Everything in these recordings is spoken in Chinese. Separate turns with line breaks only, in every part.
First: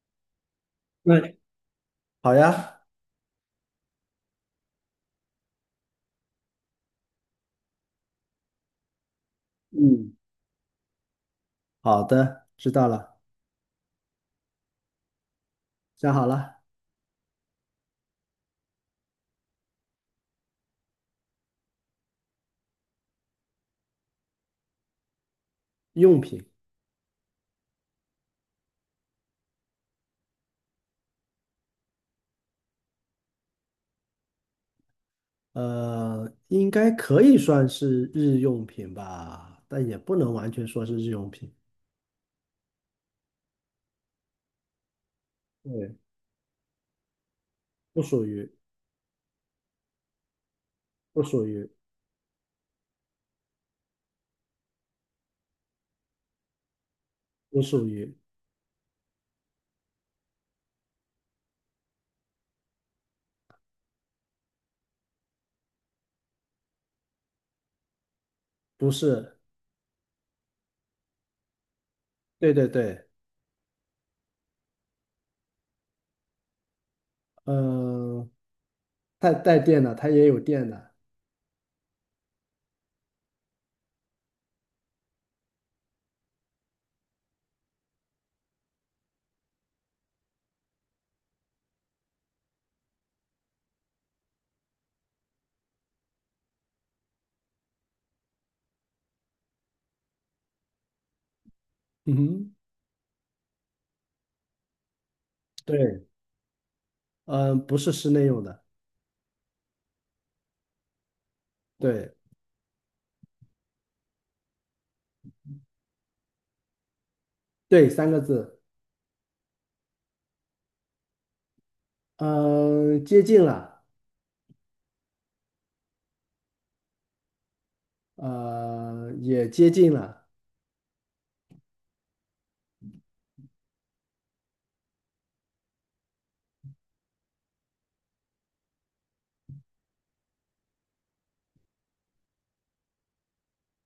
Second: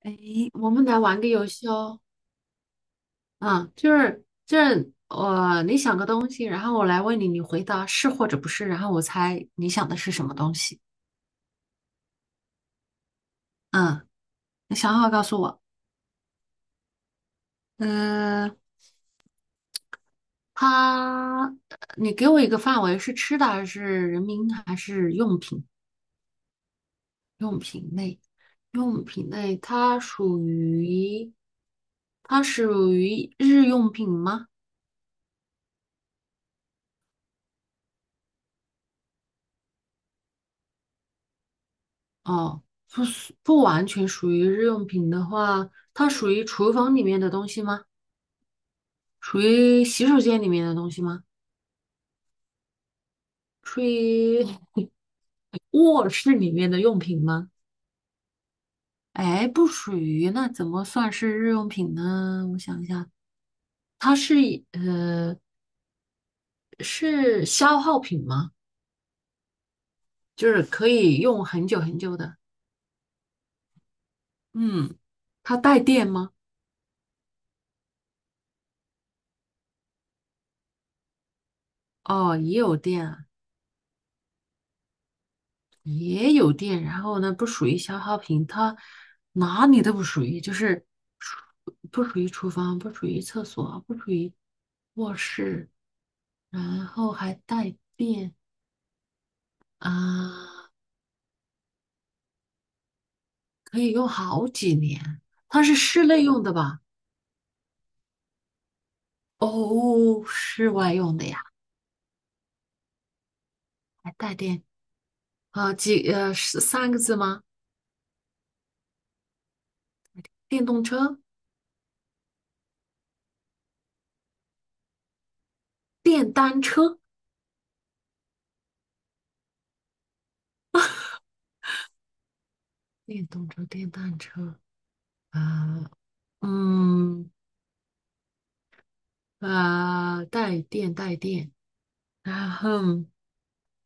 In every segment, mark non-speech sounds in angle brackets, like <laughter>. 哎，我们来玩个
那
游戏哦。
好呀，
嗯，就是我你想个东西，然后我来问你，你回答是或者不是，然后我猜你想的是
嗯，
什么东西。
好的，知道了，
嗯，你想好告诉我。
想好了。
嗯、它，你给我一个范围，是吃的还是人民还是用品？
用品，
用品类，用品类，它属于日用品吗？
应该可以算是日用品吧，但也不能完全说是日用品。
哦，不完全属于日用品的话，
对，
它属于厨房里面的东西吗？
不属于，
属于洗手间里面的东西
不
吗？
属于，
属于 <laughs> 卧室里面的用品吗？
不属于，
哎，不属于，那怎么算是日用品呢？我想一下，它是以呃是消耗品吗？
不是，
就是可以用很久很久的。
对对对，
嗯，它带电吗？
嗯、带电的，它也有电的，
哦，也有电啊。也有电，然后呢，不属于消耗品，它哪里都不属于，就是不属于厨房，不属于厕所，不属于卧室，然后还带电啊，
嗯哼，
可以用好几年。它是
对，
室内用的吧？
嗯、不是室内用的，
哦，室外用的呀，
对
还带电啊，是三个字吗？
对，三个字，
电动车、
嗯、接近了，
电单车、
也接近了，
电动车、电单车啊，嗯。带电，然后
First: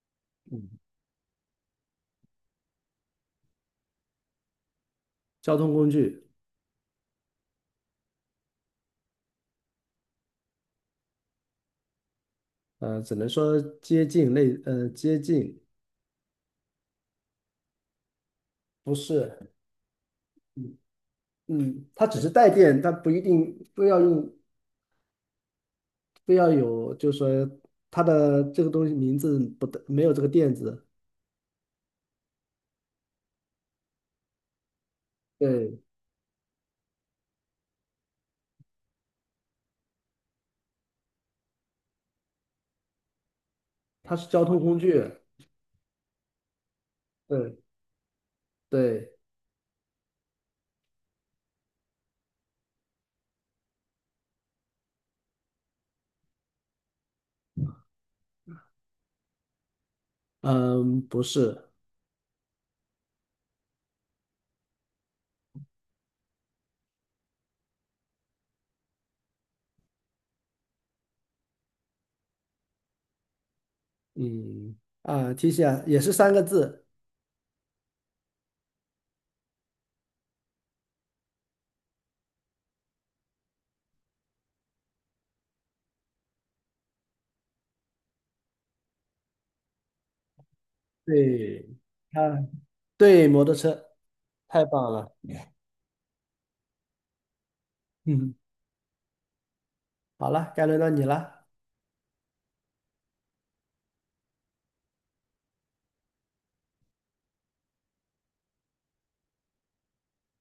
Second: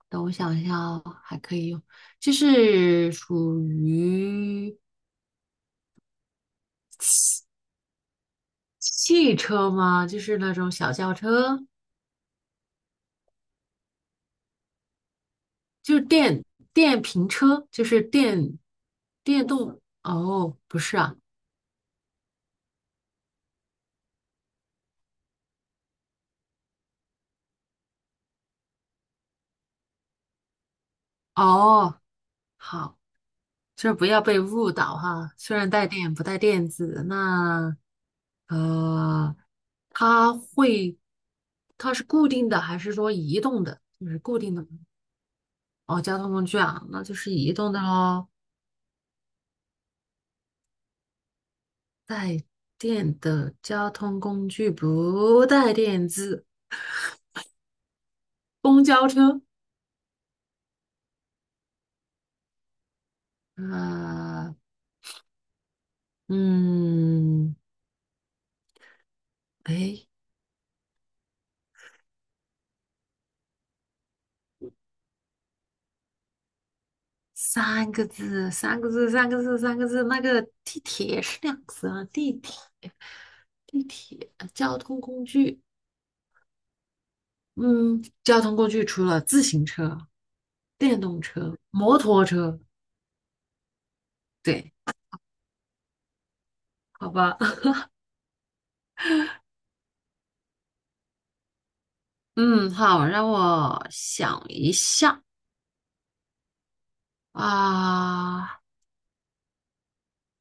等我想一
嗯，
下哦，还可以用，就是属于
交通工具，
汽车吗？就是那种小轿车，
只能说接近类，接近
就是电电瓶车，
不
电
是，
动。哦，不是啊，
嗯，它只是带电，它不一定非要用，非要有，就是说它的这个东西名字不带，没有这个电字，
哦，好，就是不要被误导哈。虽然
对，
带电不带电子，那呃，它会，它是固定的还是说移动的？就
它
是
是
固
交
定
通
的吗
工具，
哦，交通工具啊，那就是移
对
动的喽。
对，
带电的交通工具不带电子，公交车。
嗯，不是，
啊，嗯，哎，
嗯啊，提醒啊，也是三个字，
三个字，三个字，三个字，三个字。那个地铁是两个字啊，地铁，地铁，交通工具。嗯，交通工具除了自行车、电动车、
对，
摩
啊，
托车，
对，摩托车，太
对，
棒了，
好吧。<laughs>
嗯，好了，该轮到你了，
嗯，好，让我想一下。啊，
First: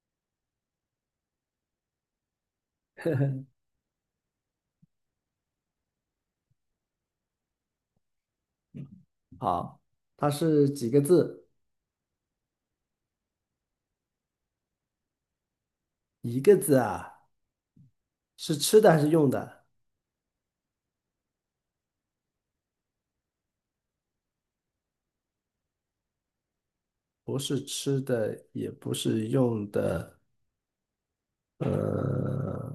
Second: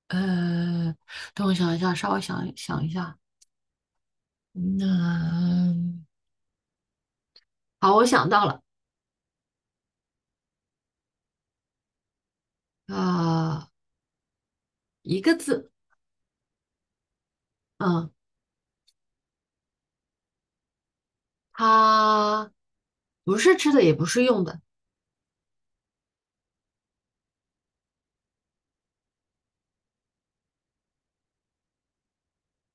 呃，等我想一下，稍微想想一下。那、好，我想到了，
好，它是几个字？
啊、一个字，
一个字啊。
嗯，
是吃的还是用的？
它不是吃的，也不是用的，
不是吃的，也不是用的。呃，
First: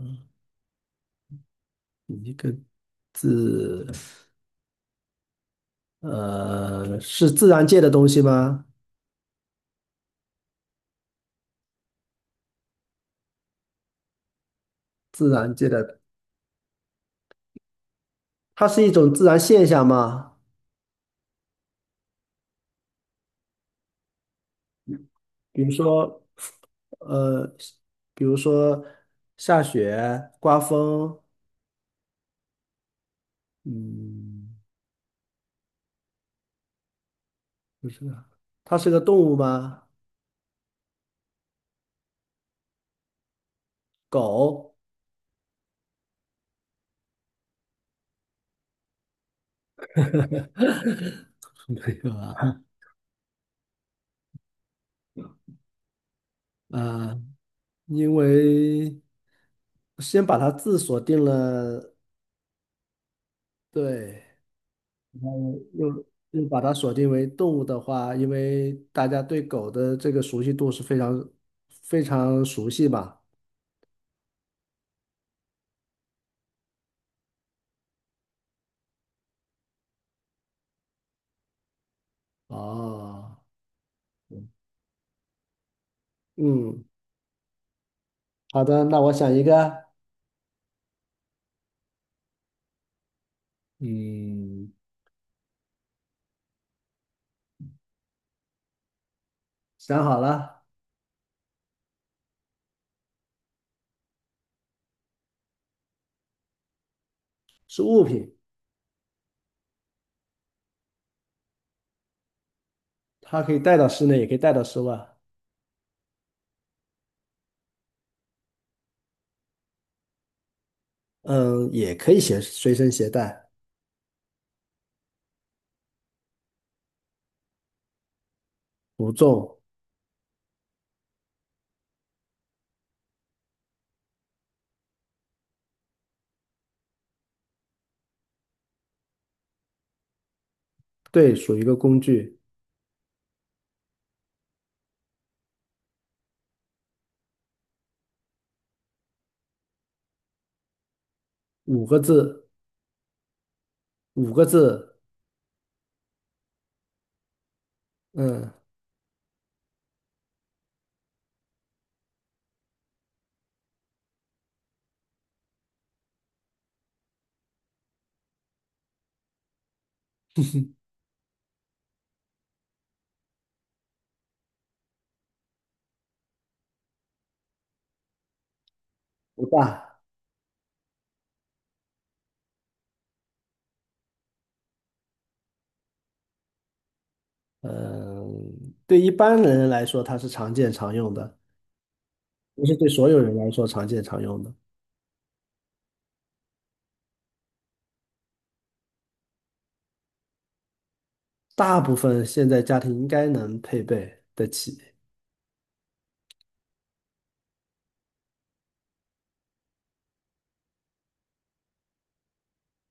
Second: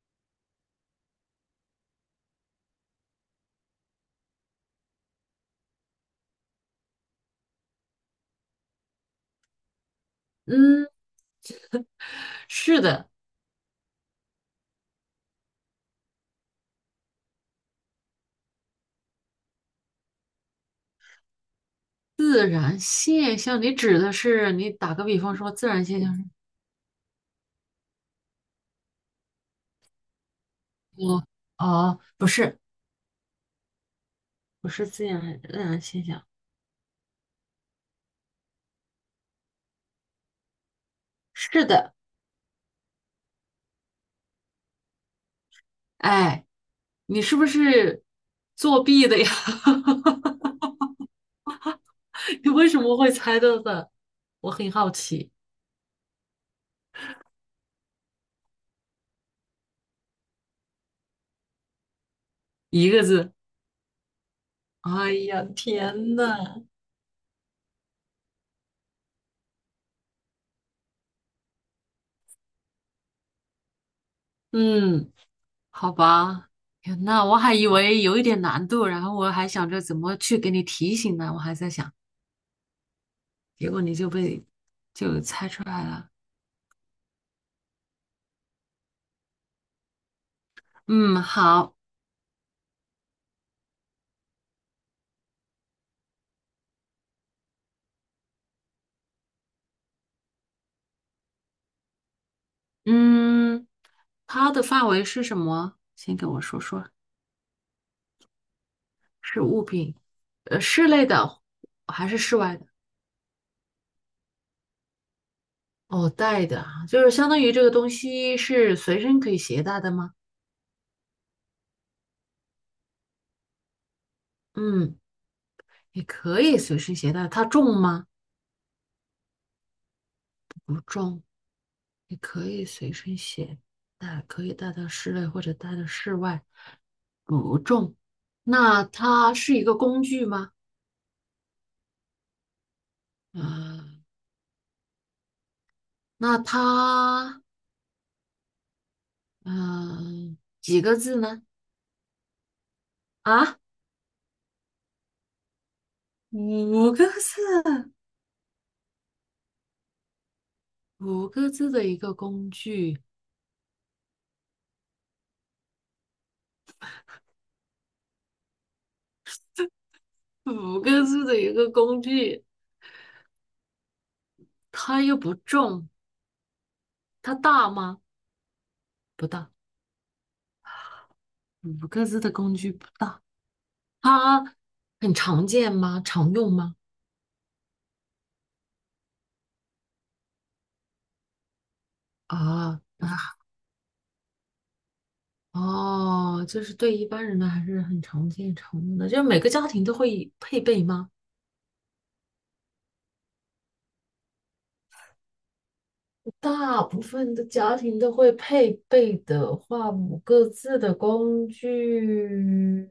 一个字，是自然界的东西吗？
嗯，是的，
自然界的，它是一种自然现象吗？
自然现象。你指的是，你打个比方说，
比
自
如
然现象
说，
是
呃，比如说下雪、刮风，
我哦，不是，
嗯，
不是自然现象，
不是啊，它是个动物吗？
是的，
狗？
哎，你是不是作弊的呀？<laughs>
<laughs> 没有啊，
<laughs> 你为什么会猜到的？我很好奇。
啊，因为。先把它字锁定了，
一个字。
对，
哎
然
呀，
后又
天
又把
呐！
它锁定为动物的话，因为大家对狗的这个熟悉度是非常非常熟悉吧？
嗯，好吧。天呐，我还以为有一点难度，然后我还想着怎么去给你提醒呢，我还在想，
哦，
结果你就被就猜出来了。
嗯，好的，那我想一个，
嗯，好。
嗯，想好了，
嗯，它的范围是什么？先跟我说说，
是物品，
是物品，呃，室内的还是室外的？
它可以带到室内，也可以带到室外，
哦，带的啊，就是相当于这个东西是随身可以携带的吗？
嗯，也可以携随身携带，
嗯。也可以随身携带，它重吗？
不重，
不重，也可以随身携带，可以带到室内或者带到室外，不重。那它是一个工具吗？
对，属于一个工具，
啊，那它，几个字呢？
五个字，
啊，
五个字，
五个字，
嗯，
五个字的一个工具，五个字的一个工具，它又不重，它大吗？不
不
大，
大。
五个字的工具不大。它很常见吗？常用吗？
嗯，对一般人来说，它是常见常用的，不是
啊，
对所有人来说常见常用的。
哦，就是对一般人呢还是很常见常用的，就是每个家庭都会配备吗？
大部分现在家庭应该能配备得起
大部分的家庭都会配备的话，五个字的工具，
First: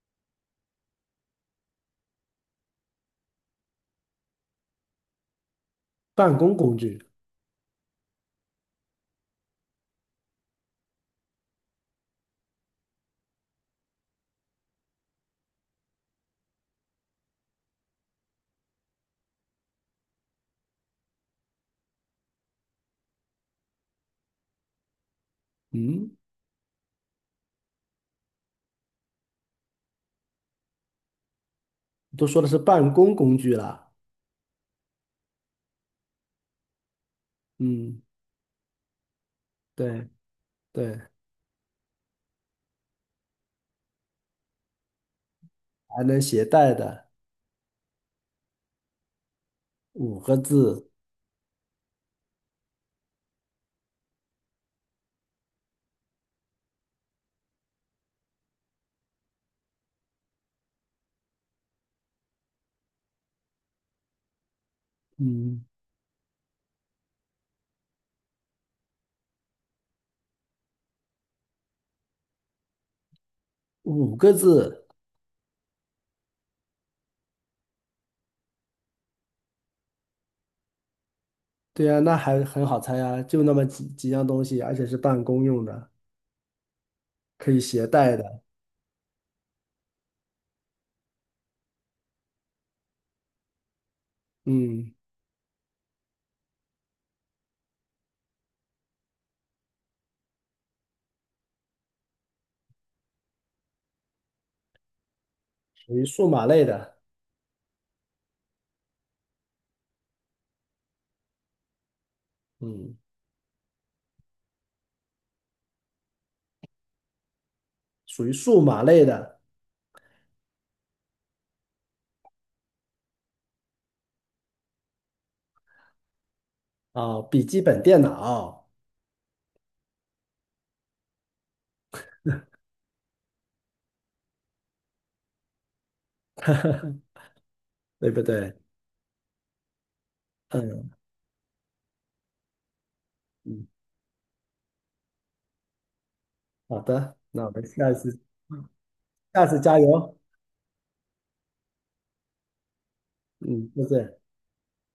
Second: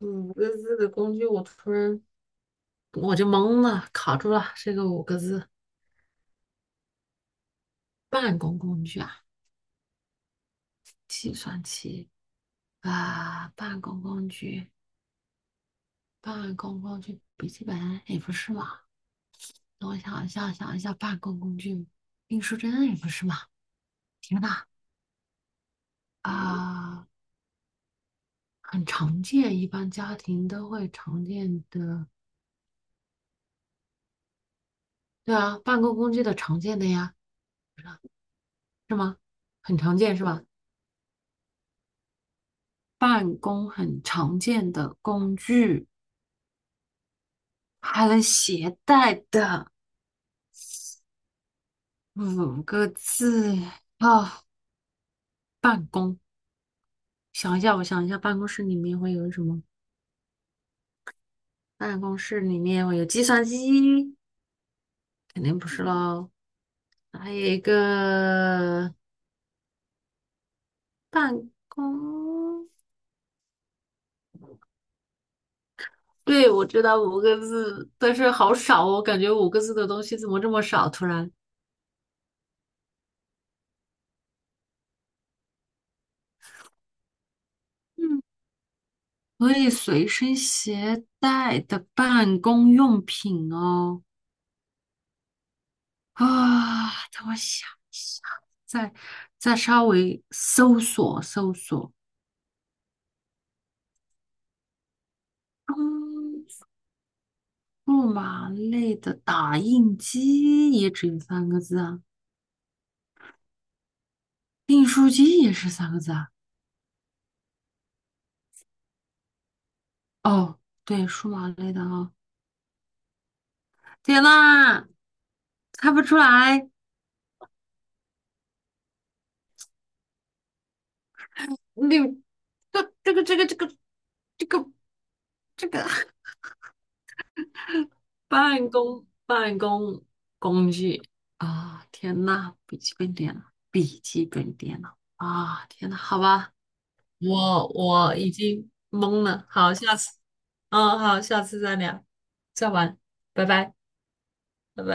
五个字的工具，我突然我就懵了，卡住了。这个五个字，
办公工具。
办公工具啊，计算器啊，办公工具，办公工具，笔记本也不是嘛。等我想一下，想一下，办公工具，订书针也不是嘛？天呐，
嗯，
啊，呃很常见，一般家庭都会常见的。
都说的是办公工具啦。
对啊，办公工具的常见的呀，
嗯，
是吗？很常
对
见是吧？
对，
办公很常见的工具，
还能携带的
还能携带的
五个字。
五个字啊，办公。想一下，我想一下，办公室里面会有什么？办公室里面会有计算机，肯定
嗯，
不是喽。还有一个办公，
五个字。
对，我知道五个字，但是好少哦，感觉五个字的东西怎么这么少？突然，
对啊，那还很好猜啊，就那么几样东西，而且是办公用的，可以携带
嗯，
的。
可以随身携带的办公用品哦。
嗯，
啊，等我想一下，再再稍微搜索搜索。
属于数码
嗯，
类的。
数码类的打印机也只有三个字啊，
嗯，
订书机也是三个字啊。
属于数码类的。
哦，对，数码类的啊、天呐，猜不出来，
哦，笔记本电脑，
你这这个这个这个这个这个
对不
<laughs>
对？
办公工
嗯
具啊！天呐，笔记本电脑，
嗯，
笔记本电脑啊！天呐，好吧，
好的，那我们
我
下一
我
次
已经懵
下
了。
次
好，
加
下
油。
次，嗯，好，下次再聊，再玩，拜
嗯，
拜，
再见。
拜拜。